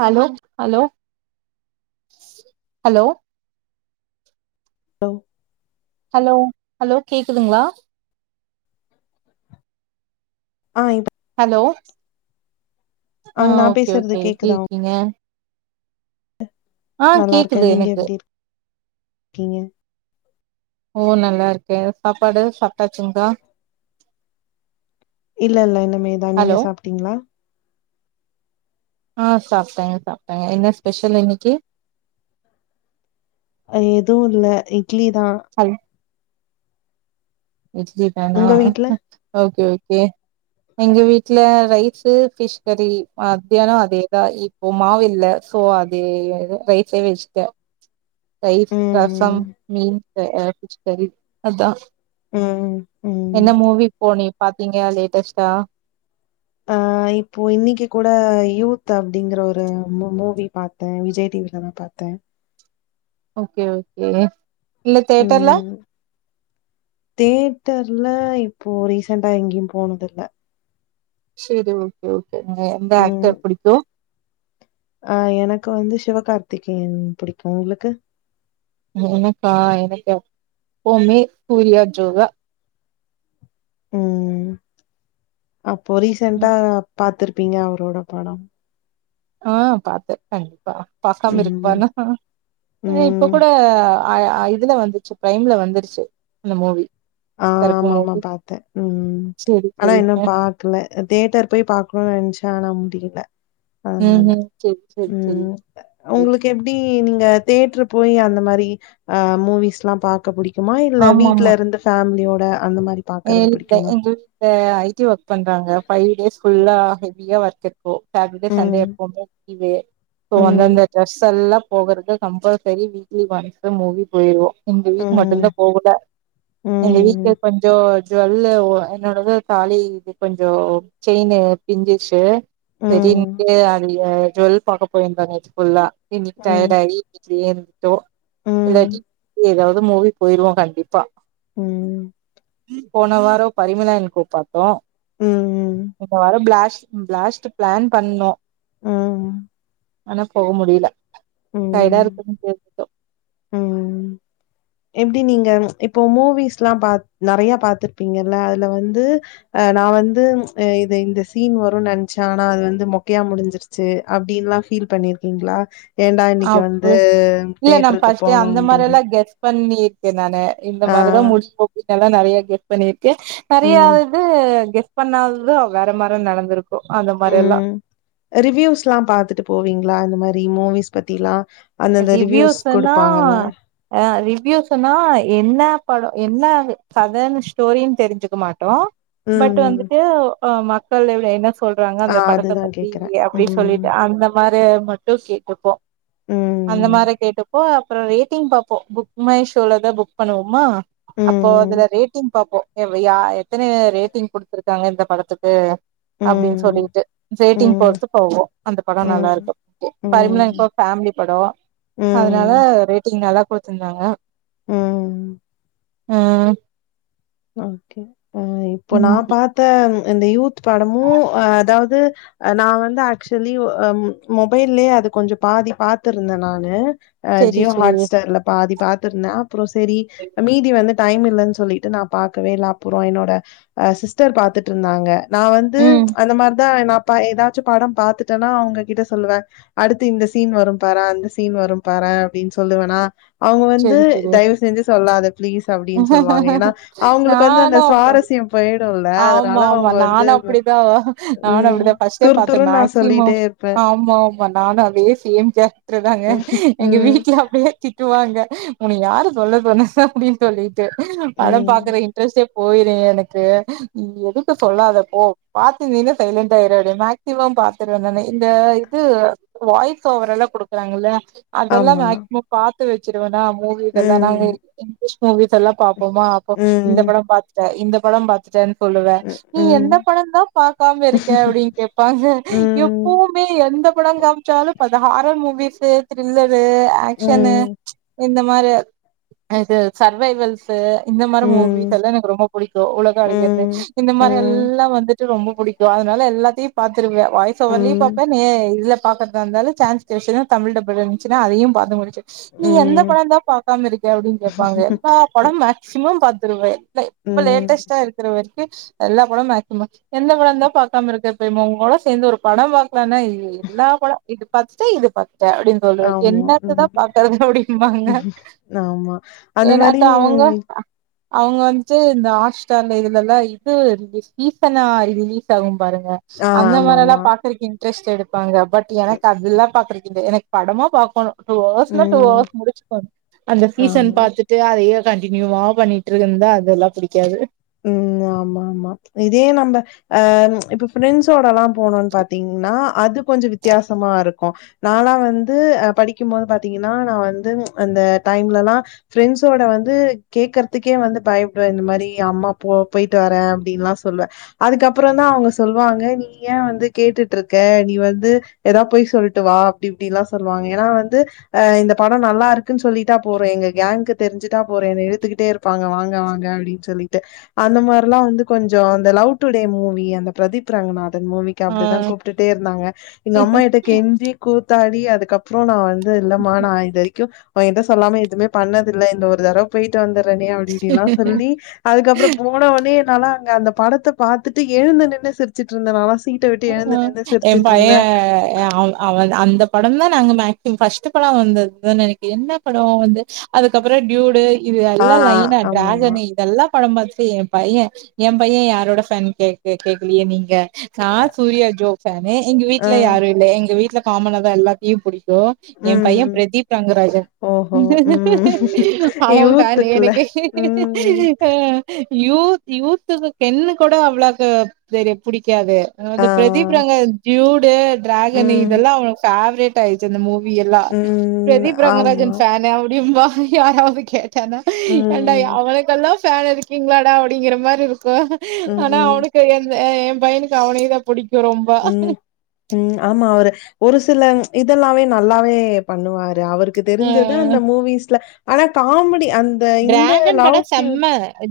Hello hello hello hello hello hello கேக்குதுங்களா ஆ இப்ப ஹலோ ஆ நா ஓகே பேசுறது ஓகே எப்டி கேக்குதா இருக்கீங்க ஆ நல்லா கேக்குது இருக்கேன் நீங்க எனக்கு எப்டி இர் கீங்க ஓ நல்லா இருக்கேன் சாப்பாடு சாப்ட்டாச்சுங்கள இல்ல இல்ல இனிமே தான் நீங்க ஹலோ சாப்ட்டீங்களா ஆ சாப்ட்டேங்க சாப்ட்டேங்க என்ன ஸ்பெஷல் இன்னைக்கு எதுவும் இல்ல இட்லி தான் ஹல் இட்லி தானா உங்க வீட்ல ஓகே ஓகே எங்க வீட்ல ரைஸ் பிஷ் கறி மத்தியானம் அதே தான் ஓ மாவு இல்ல சோ அதோ ரைஸே வெச்சிட்டே தயிர் ரைஸம் ம் ரசம் மீன் ஃபிஸ் கறி அதான் ம் ம் என்ன மூவி போனி பாத்தீங்கா லேட்டஸ்ட்டா ஆ இப்போ இன்னைக்கு கூட யூத் அப்டிங்கற ஒரு மூவி பாத்த தே விஜய் டிவிலதான் பாத்தேன் ஓகே ஓகே இல்ல தியட்டர்ல ம் தேட்டர்ல இப்போ ரீசென்டா எங்கேயும் போனத இல்ல செரி ஓகே ஓகே நீங்க எந்த ம் ஆக்டர் பிடிக்கு ஆ எனக்கு வந்து சிவ கார்த்திகேயன் பிடிக்கும் உங்களுக்கு எனக்கா எனக்கு எப்மே சூர்யா ஜோ ம் அப்போ ரீசென்டா ம் பாத்திருப்பீங்க அவரோட படம் ஆ பாத்தேன் கண்டிப்பா பாக்காம ம். இருக்குப்பானா இப்போ ம். கூட இதுல வந்துருச்சு பிரைம்ல வந்துருச்சு அந்த மூவி ஆ கருப்பு ஆமா ஆமா மூவி பாத்தேன் ம் சரி ஆனா சரிங்க இன்னும் பா க்கால தேட்டர் போய் பாக்கணும்னு நினைச்சா ஆனா முடியல ம் அதனால ம் சரி சரி சரி ம் ஓகே உங்களுக்கு எப்டி நீங்க தேட்டரு போய் அந்த மாரி ஆ மூவிஸ் எல்லா பாக்க பிடிக் குமா இல்ல ஆமாமா வீட்டுல இருந்து ஃபேமிலியோட அந்த மாரி பாக்கறது இல்ல பிடிக்குமா? எங்க வீட்டல ஐ டி ஒர்க் பண்றாங்க ஃபைவ் டேஸ் ஃபுல்லா ஹெவியா ஒர்க் இரு ப்ரே சாட்டடே சண்டே ம். எப்பவுமே இது இப்போ வந்தந்த ம். ட்ரெஸ் எல்லா போகறது கம்பல்சரி வீக்லி ஒன்ஸ் மூவி போயிருவோ இந்த வீக் ம். மட்டும்தா போகல இந்த ம். வீக் கொஞ் ஜோல்லு என்னோடத தாலி இது கொஞ்சோ செயின் பிஞ்சிஷி சரி ம். இன்டு அது ஜோல் பாக்க போயிருந்தோ நேத்து ஃபுல்லா இன்னைக்கு ம். டயர்ட் ஆயி வீட்லயே இருந்துட்டோ ம். இல்லாடி ஏதாவது மூவி போயிருவோ கண்டிப்பா ம். போன வாரோ பரிமிலான் கோ பாத்தோ ம் ம் இந்த வாரோ பிளாஸ் பிளாஸ்ட்டு பிளான் பண்ணோ ம். ஆனா போக முடியல டைடா ம். இருக்குனு அப்டியே விட்டோ ம். எப்டி நீங்க இப்போ மூவிஸ்லா பா நெறைய பாத்துருப்பீங்கல்ல அதுல வந்து அ நா வந்து ஆ இது இந்த சீன் வருனு நெனைச்சே ஆனா அது வந்து மொக்கையா முடிஞ்சிருச் சி அப்டின்ல்லா ஃபீல் பண்ணிருக்கீங்களா ஏன்டா இன்னைக்கு அப்றோ வந்து இல்ல நா தேட்டருக்கு ஃபர்ஸ்ட்டே போனோ அந்த அப்டின்னு மாரில்லா கெஸ் பண்ணிருக்கே நானு இந்த ஆ மாரிதா முடிய போதுல்லா நெறைய கே பண்ணிருக்கே நெறைய ம் இது கேஷ் பண்ணாதது வேற மாரி நடந்திருக் கு அந்த மாரி எல்லா ரிவ்யூஸ் எல்லா பாத்துட்டு போவீங்களா இந்த மாரி மூவிஸ் பத்தி எல்லா அந்தந்த ரிவ்யூஸ் ரிவ்யூஸ்ன்னா கொடுப்பாங்கள்ல ரிவ்யூஸ்ன்னா என்ன படோ என்ன கதன்னு ஸ்டோரின்னு தெரிஞ்சுக்க மாட்டோ ம் பட் ம் வந்துட்டு மக்கள் எப்டி என்ன சொல்றாங்க ஆ அந்த படத்த அதுதான் பத்தி கேக்குறேன் அப்டி ம் சொல்லிட்டு அந்த மாரி மட்டு கேட்டுப்போ அந்த ம் மாரி கேட்டுப்போ அப்புறோ ரேட்டிங் பாப்போ புக் மை ஷோலதா புக் பண்ணுவோமா அப்போ அதுல ம் ரேட்டிங் பாப்போ யா எத்தன ரேட்டிங் குடுத்துருக்காங்க இந்த படத்துக்கு ம் அப்டின்னு ம் சொல்லிட்டு ரேட்டிங் ம் போத்து போவோ அந்த படம் நல்லா ம் இருக்கு அப்டின்டு ம் பரிமலன் ம் கோ ஃபேம்மிலி படோ அதனால ம். ரேட்டிங் நல்லா கொடுத்திருந்தாங்க ம். ஆ ஓகே ஆ இப்போ நா ம் பாத்த இந்த யூத் படமு அதாவது நா வந்து ஆக்சுவலி ஆ மொபைல்லயே அது கொஞ்சோ பாதி பாத்துருந்தே நானு அ செரி ஜியோ செரி ஹாட் ஸ்டார் இல பாதி பாத்துருந்தே அப்புற சேரி மீதி வந்து டைம் இல்லன்னு சொல்லிட்டு நா பாக்கவே இல்லா அப்புறோ என்னோட ஆ சிஸ்டர் பாத்துட்டு இருந்தாங்க நா வந்து ம் அந்த மார்தா நா பா ஏதாச்சு பாடம் பாத்துட்டேன்னா அவுங்ககிட்ட சொல்லுவ அடுத்து இந்த சீன் வரு பார அந்த சீன் வரு பார அப்டின்னு சொல்லுவன்னா அவுங்க வந்து செரி செரி தயவு செஞ்சு சொல்லாத பிளீஸ் அப்டின்னு சொல்லுவாங்க ஏனா அவுங்களுக்கு வந்து அந்த நானு சுவாரஸ்யம் போயிடும்ல அதனால ஆமா ஆமா அவுங்க வந்து நானு அப்டிதா நானு ம் அப்டிதா ஃபர்ஸ்ட்டே துர் பாத்தே துருன்னு நா மேக்சிமம் சொல்லிட்டே இருப்பேன். ஆமா ஆமா நானு அதே சேம் கேரக்டர் தாங்க எங்க ம், வீட்டுல அப்டியே தி ட்டுவாங்க உன்ன யாரு சொல்ல சொன்னது அப்டின்னு சொல்லிட்டு பட ம், பாக்கற இன்ட்ரெஸ்டே போயிரு எனக்கு நீ எதுக்கு சொல்லாத போ பாத்திருந்தின சைலன்ண்டா இரு மேக்சிமம் பாத் திருவ நானு இந்த இது வாய்ஸ் ஓவர் எல்லா குடுக்குறாங்கல்ல அதெல்லா ஆமா. மேக்சிமம் பாத்து வச்சிருவேன்னா மூவிஸ் இதெல்லா ம், இங்கிலீஷ் மூவிஸ் எல்லா பாப்போமா அப்போ இந்த ம், படம் பாத்துட்ட இந்த படம் பாத்துட்டன்னு சொல்லுவ ம், நீ எந்த ம், படந்தா பாக்காம இருக்க அப்டின்னு கேப்பாங்க எப்பவு ம், வுமே எந்த படம் காமிச்சாலு இப்ப ஹாரர் மூவிஸ் த்ரில்லரு ஆக்ஷனு ம், இந்த மாரி அ இது சர்வைவல்ஸ்ஸு இந்த மாரி ம், மூவிஸ் எல்லா எனக்கு ரொம்ப புடிக்கும் உளவு தொழைக்கிறது ம், இந்த மாரி ம், எல்லா வந்துட்டு ரொம்ப புடிக்கு அதனால எல்லாத்தையு பாத்துருப்வே வாய்ஸ் ஓவர்லயூ ம், பாப்பே நே இதுல்ல பாக்கறதா இருந்தாலு சான்ஸ் கெடைச்சுன்னா தமிழ் டப்புல இருந்துச்சுனா அதையு பாத்து முடிச்சு நீ எந்த ம், படம் தா பாக்காம இருக்க அப்டின்னு கேப்பாங்க எல்லா படம் மேக்சிமம் பாத்துருவே இல்ல இப்ப ம் லேட்டஸ்ட் வரைக்கு எல்லா படம் மேக்சிமம் எந்த படம் தா பாக்காம இருக்க உங்க கூட சேந்து ஒரு படம் பாக் லானா எல்லா படம் இது பாத்துட்ட இது பாத்துட்ட அப்டின்னு சொல்ற ஆமா, என்னாத்ததா ம், பாக்கறது அப்டிம்பாங்க ஆமா. அந்த மாரி எனாத்த அவங்க அவுங்க வந்துட்டு இந்த ஆஷ் ஸ்டா அந்த இதுலல்லா இது சீசன் னா ரிலீஸ் ஆகும் பாருங்க ஆ அந்த மாரி ஆமாமா. எல்லாம் பாத்திருக்கீங் இடரெஸ்ட் எடுப்பாங்க பட் எனக்கு அததுல்லாம் பாக்கறதில்ல எனக்கு படமா பாக்கணு டூ ஹவர்ஸ்னா டூ ம், ஹவர்ஸ் முடிச்சுக்கணு அந்த சீசன் ஆமா. பாத்துட்டு அதையே கண்டினியூவா பண்ணிட்டு இருந்தா அதெல்லா புடிக்காது ம் ஆமா ஆமா இதே நம்ப அ இப்ப ஃப்ரெண்ட்ஸோட எல்லா போணோன் பாத்தீங்கன்னா அது கொஞ்சோ வித்தியாசமா இருக்கு நாலா வந்து அ படிக்கும்போது பாத்தீங்கன்னா நா வந்து அந்த டைம்லல்லா ஃப்ரெண்ட்ஸோட வந்து கேக்குறதுக்கே வந்து பயப்படுவ இந்த மாரி அம்மா போ போயிட்டு வரே அப்டின்லா சொல்லுவ அதுக்கப்புறோ தா அவுங்க சொல்லுவாங்க நீ ஏ வந்து கேட்டுட்ருக்க நீ வந்து ஏதா போய் சொல்ட்டு வா அப்டி இப்டிலா சொல்லுவாங்க ஏனா வந்து அ இந்த படோ நல்லா இருக் குன் சொல்லிட்டா போறோ எங்க கேங்க்கு தெரிஞ்சுட்டா போறோ என்ன இழுத்துக்கிட்டே இருப்பாங்க வாங்க வாங்க அப்டின்னு சொல்லி ட்டு அந்த மாரிலா வந்து கொஞ்சோ அந்த லவ் டுடே மூவி அந்த பிரதீப் ரங்கநாதன் மூவி க்கு அப்டிதா கூப்ட்டுட்டே இருந்தாங்க எங்க ஆ அம்மா கிட்ட கெஞ்சி கூத்தாடி அதுக்கப் றோ நா வந்து இல்லமா நா இது வரைக்கு ஒகிட்ட சொல்லாம எதுவுமே பண்ணதில்ல இந்த ஒரு தடவ போயிட்டு வந்தறனே அப்டி இப்டின்ல்லா சொல்லி அதுக்கப்புறோ போனொன்னே நாலா அங்க அந்த படத்த பாத்துட்டு எழுந்த நின்னு சிரிச்சுட்டு இருந்த நாலா சீட்ட விட்டு ம் எழுந்து ம் நின்னு எ சிரிச்சிட்டு பைய இருந்தே எ அவ அவ அந்த படந் தா நாங்க மேக்சிமம் ஃபஸ்ட்டு படம் அவந்தது நெனைக்க என்ன படோ வந்து அதுக்கப்புறோ டியூடு இது ஆ எல்லா லைனா ஆமாமா டிராகனு இதெல்லா படம் பாத்துட்டு என் பையன் எ பையன் யாரோட ஃபேன் கே கேக்கலையே நீங்க நா சூர்யா ஜோ ஃபேனு எங்க ஆ வீட்ல யாரு இல்ல எங்க வீட்ல காமனாதா எல்லாத்தையு பிடிக்கு ம் எ பைய ம் பிரதீப் ரங்கராஜன் ஓஹோ ம் அவ ஃபேனு யூத்துக்குள்ள எனக்கே ம் ஆ யூத் யூத்துக்கு கென்னு கூட அவ்ளோக்கு தெரிய புடிக்காது அது ஆ பிரதீப் ரங்க டியூடு டிராகன் ம் இதெல்லா அவனுக் ஃபேவரேட் டாயிச்சு அந்த மூவி எல்லா ம். பிரதீப் ஆமா. ரங்கராஜன் ஃபேனு அப்டிம்பா யாராவது கேட்டான்னா ஏடா ம். அவனுக்கெல்லா ஃபேன் இருக்கீங்களாடா அப்டிங்கற மாரி இருக்கு ஆனா ம். அவனுக் கு எந்த எ பையனுக்கு அவனேதா புடிக்கு ரொம்ப ம். ம் ஆமா அவரு ஒரு சில இதெல்லாமே நல்லாவே பண்ணுவாரு அவருக்கு அ தெரிஞ்சத அந்த மூவிஸ்ல ஆனா காமெடி அந் த இந்த டிராகன் படோ லவ்ட்யூட் செம்ம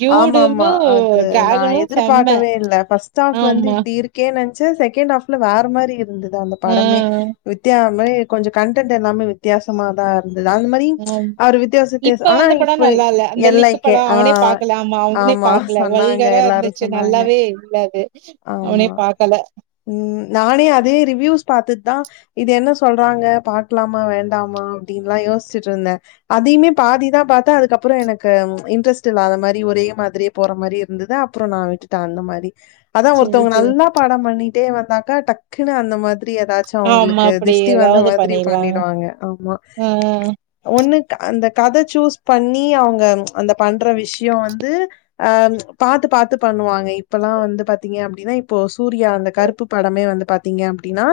டியூடுமு ஆமாமா அது நா டிராகனு செம்ம எதுர்பார்க்கவே இல்ல ஃபஸ் தாஃப் வந்து ஆமா இப்டி இருக்கே நென்ச்ச செக்கேண்ட ஹாஃப்ல வேற மாரி இருந்துது அந்த படமே ம், வித்தியா மாரி கொஞ்ச கன்டென்ட் எல்லாமே வித்யாஸ் தமாதா இருந்துது அந்த மரி ம். அவர் வித்யாஸ் வித்யாச ஆனா இப்ப எல்லை படோ அவனே பாக்கல ஆமா அவ்னே பாக்குல சொன்னாங்க வல்கரா எல்லாரும் இர்ந்துச்சு சொன்னாங்க. நல்லாவே இல்ல அது அவுனே ஆமா பாக்கல ம் நானே அதே ரிவயூஸ் பாத்துட் தா இது என்ன சொல்றாங்க பாக்லாமா வேண்டாமா அப்டின்லா யோஸ்ச்சுட்டு இர்ந்த அதயுமே பாதிதா பாத்தா அதுக்கப்புற எனக்கு இட்ரெஸ்ட் இல்ல அந்த மாரி ஒரே மாத்ரியே போற மாரி இருந்துது அப்றோ நா விட்டுட்ட அந்த மாரி அதா சரி, ஒருத்தவங்க சரி. நல்லா பாட பண்ணிகிட்டே வந்தாக்கா டக்குன்னு அந்த மாத்ரி எதாத் ஆமா, அவுங்ளுக்கு அப்படி திஷ்டி வந்த ஏதாவது மாத்ரி பண்ணிருவாங்க. பண்ணிடுவாங்க ஆமா அ, அ. ஒன்னுக் அந்த கத சூஸ் பண்ணி அவ்ங்க அந்த பண்ற விஷ்யோ வந்து அ பாத்து பாத்து பண்ணுவாங்க இப்பல்லா வந்து பாத்தீங்க அப்டினா இப்போ சூர்யா அந்த கருப்பு படமே வந்து பாத்தீங்க அப்டினா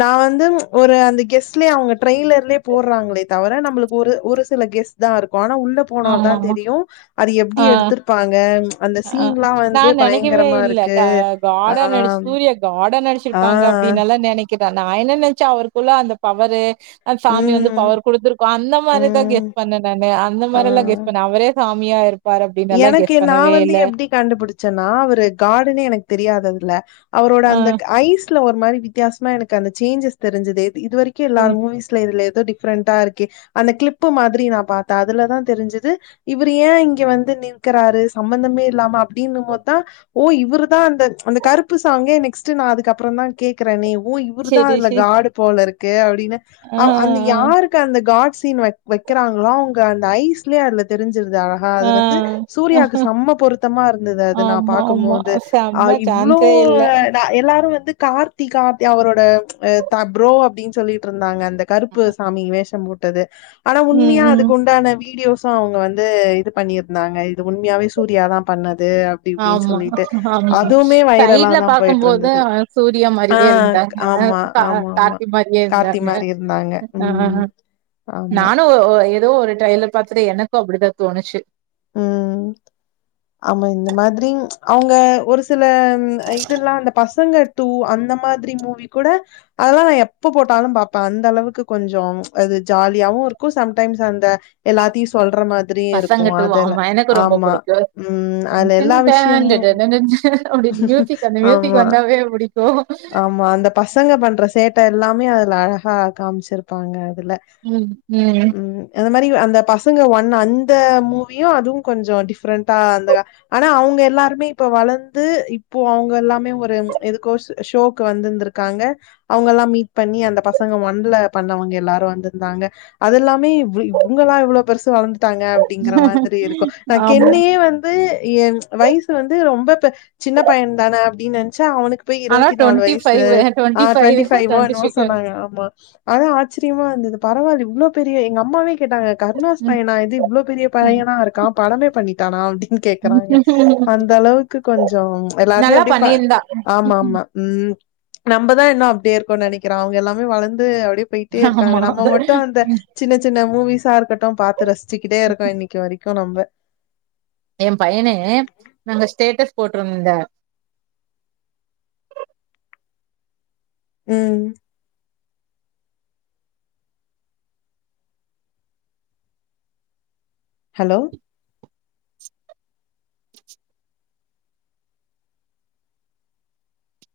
நா வந்து சஒரு அந்த கெஸ்லே அவுங்க ட்ரெய்லர்லே போட்றாங்களே தவர நம்ப்ளுக்கு ஒரு ஒரு சில கெஸ் தா இருக்கு ஆனா உள்ள போனாதா ஆமாமா. தெரியு அது ஆ, எப்டி எடுத்துருப்பாங்க அந்த ஆ. சீன்லா வந்து நான் நெனைக்கவே பயங்கரமா இல்ல. இருக்கு அ ஆ காடா நடிச் சூரிய காடா ஆ நடிச்சுருப்பாங்க அப்டின் எல்லா நெனைக்கிற நா என்ன நென்ச்ச அவருக்குள்ள அந்த பவரு சாமி வந்து ம் பவர் குடுத்துருக்கு அந்த மாரி தா கெஸ் ம் பண்ண நானு அந்த மாரில்லா ஆ கெஸ் பண்ண அவரே சாமியா இருப்பார் அப்டின் எல்லா கெஸ் பண்ணவே இல்ல கண்டுபுடிச்சன்னா அவரு காடுன்னு எனக்கு தெரியாது அதுல அவுரோட அந்த ஆ. ஐஸ் ட்டுல ஒரு மாரி வித்யாசமா எனக்கு அந்த சேஞ்சஸ் தெரிஞ்சிது எது இது வரிக்கு எல்லாத மூவிஸ் இதுல எதோ டிஃப்ரெண்டா இருக்கு அந்த க்ளிப்பு மாத்ரி நா பாத்த அதுலதா தெரிஞ்சுது இவுரு ஏ இங்க வந்து நிர்க்குறாரு சம்பந்தமே இல்லாம அப்டின்னுமோத்தா ஓ இவுரு தா அந்த அந்த கருப்பு சாங்கே நெக்ஸ்ட்டு நா அதுக்கப்பறந்தா கேக்குற ஒ இ இவுருதா சரி அதுல சி காடு போலருக்கு அப்டின்னு ஆ அந்த யாருக்கு அந்த காட் சீன் வக் வக்கிறாங்களோ அவங்க அந்த ஐஸ்லே அதுல தெரிஞ்சுருது அழகா ஆ அது வந்து ஆ சூர்யாக்கு செம்ம பொருத்தமா இருந்துது அது நா ஆமா ஆமா பாக்கும்போது ஆ செம்ம இவ்ளோ சான்ஸே இல்ல தா எல்லாரு வந்து கார்த்தி காத் அவுரோட த ப்ரோ அப்டின் சொல்லிட்டு இருந்தாங்க அந்த கருப்பு சாமி வேஷ போட்டது ஆனா ம் உண்மியா ம் அதுக்கு உண்டான வீடியோஸ் தா அவுங்க வந்து இது பண்ணிருந்தாங்க இது உண்ம்யாவே சூர்யாதா பண்ணது இப்டின்னு ஆமா சொல்லிட்டு ஆமா அதுவுமே வைரலா சைட்ல தா போயிட்டு பாக்கும்போது இருந்தது சூர்யா ஆ மாரியே இருந்தாங்க ஆமா த ஆமா ஆமா கார்த்தி மாரியே கார்த்தி இருந்தாங்க மாரி இருந்தாங்க ஆ ம் ஆமா நானு ஒ ஒ எத் தோ ஒரு ட்ரய்லர் பாத்துட்டு எனக்கு அப்புடிதா தோணுச்சு ம் ஆமா இந்த மாத்ரி அவுங்க ஒரு சில இதுல்லா அந்த பசங்க து அந்த மாத்ரி மூவி கூட அதல்லா நா எப்ப போட்டாலு பாப்ப அந்த அளவுக்கு கொஞ்சோ அது ஜாலியாவு இருக்கு சம் டைம்ஸ் அந்த எல்லாத்தியு சொல்ற மாதுரியு இருக்கு அத் வயனுக்கு ரொம்ப புடிக்கு அதுல எல்லா விஷயமும் அப்டின் மியூசிக் அந்த மியூசிக் ஆமா, வந்தா பே புடிக்கு ஆமா அந்த பசங்க பண்ற சேட்ட எல்லாமே அதுல அழகா காம்ச்சுருப்பாங்க அதுல ம் ம் அந்த மாரி அந்த பசங்க ஒண்ண அந்த மூவியும் அதுவு கொஞ்சோ டிஃப்ரெண்டா அந்த ஆனா அவுங்க எல்லாருமே இப்ப வளந்து இப்போ அவங்க எல்லாமே ஒரு எதுக்கோ ஷோக்கு வந்துருந்துருக்காங்க அவுங்க எல்லா மீட் பண்ணி அந்த பசங்க ஒண்ல பண்ணவங்க எல்லாரும் வந்துருந்தாங்க அதுல்லாமே இவங்களாம் இவ்வளவு பெருசு வளந்துட்டாங்க அப்டிங்கற மாரி இருக்கும் நா ஆமா கென்னையே வந்து வந்து எ வயசு வந்து ரொம்ப சின்ன பையன் தானே அப்டின்னு நென்ச்ச அவனுக்கு போயி ஆனா பத்தி நாலு டுவெண்ட்டி வயசு ஃபைவ் ஆ டுவெண்ட்டி ஃபைவ் ட்வெண்டி ஃபைவோ டுவெண்ட்டி சிக்ஸ் சொன்னாங்க ஆமா அதுவு ஆச்சரியமா இருந்தது பரவாயில்ல இவ்ளோ பெரிய எங்க அம்மாவே கேட்டாங்க கர்ணாஸ் பையனா இது இவ்ளோ பெரிய ம் பையனா இருக்கா படமே பண்ணிட்டானா அப்டீன் னு கேக்குறாங்க அந்த அளவுக்கு கொஞ்சோ எல்லாருமே நல்லா அப்டி ஃபா பண்ணியிருந்தா ஆமாமா ம் நம்மதா இன்னோ அப்டியே இருக்கனு நெனைக்குறோ அவுங்க எல்லாமே வளந்து அப்டியே போய்ட்டே இருக்காங்க ஆமா நம்ம மட்டு அந்த சின்ன சின்ன மூவிஸா இருக்கட்டோ பாத்து ரசிச்சுக்கிட்டே இருக்கோ இன்னக்கி வரிக்கோ நம்ப எ பையனே நாங்க ஸ்டேட்டஸ் போட்டுருந்த ம் ஹலோ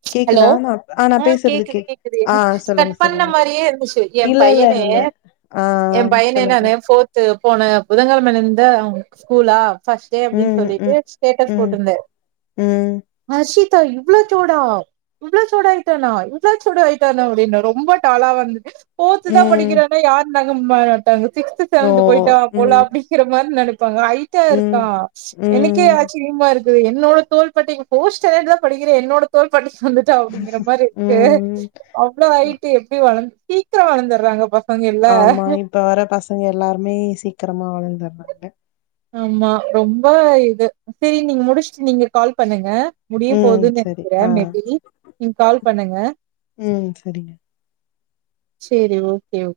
ச் ஹலோ கேக்குதா? நான் ஆ நான் பேசுறது கேக்குது கேக் கேக்குது ஆ என்ன கட் சொல்லுங்க, பண்ண சொல்லுங்க. மாரியே இருந்துச்சு எ இல்ல, இல்ல, பையனே இல்ல. ஆ எ பையனே சொல்லுங்க. நானே ஃபோர்த்து போன புதங்கழமலுந்தே ஸ்கூலா ஃபஸ்ட்டே அப்டீன்னு ம், சொல்லிட்டு ம், ஸ்டேட்டஸ் ம், போட்டுருந்தே ம். அர்ஷிதா இவ்ளோ சோடா இவ்ளோ சோடாயிட்டானா இவ்ளோ சோடாயிட்டானா அப்டீன்னு ரொம்ப டாளா வந்து ஃபோர்த்துதா ம். படிக்கிறான்னா யாரோ நங்க மாட்டாங்க சிக்ஸ்த்து ஓ! செவன்த்து போயிட்டாங்க போல ம், அப்டீங்கிற மாரி நெனப் ப்பாங்க ஐட்டா ம், இருக்கா எனக்கே ம், ஆச்சரியமா இருக் கு என்னோட தோல்பட்டைக்கு ஃபோர்த் ஸ்டாண்டர்ட்தா படிக்குற என்னோட தோல் பட்டைக்கு வந்துட் ட அப்டீங்குற மாரி இருக்கு ம். அவ்ளோ ஹைட்டு எப்டி வளந் சீக்கிரோ வளந்துறாங்க பசங் ஆமா இப்ப வர பசங்க எல்லாருமே சீக்கிரமா வளந்துர்றாங்க ஆமா ரொம்போ இது செரி நீங்க முடிச்சுட்டு நீங்க கால் பண்ணுங்க முடிய ம். போதுன்னு சரி. நனைக்குறே ஆ. மே பி நீங்க கால் பண்ணுங்க ம் சரிங்க செரி ஓகே ஓ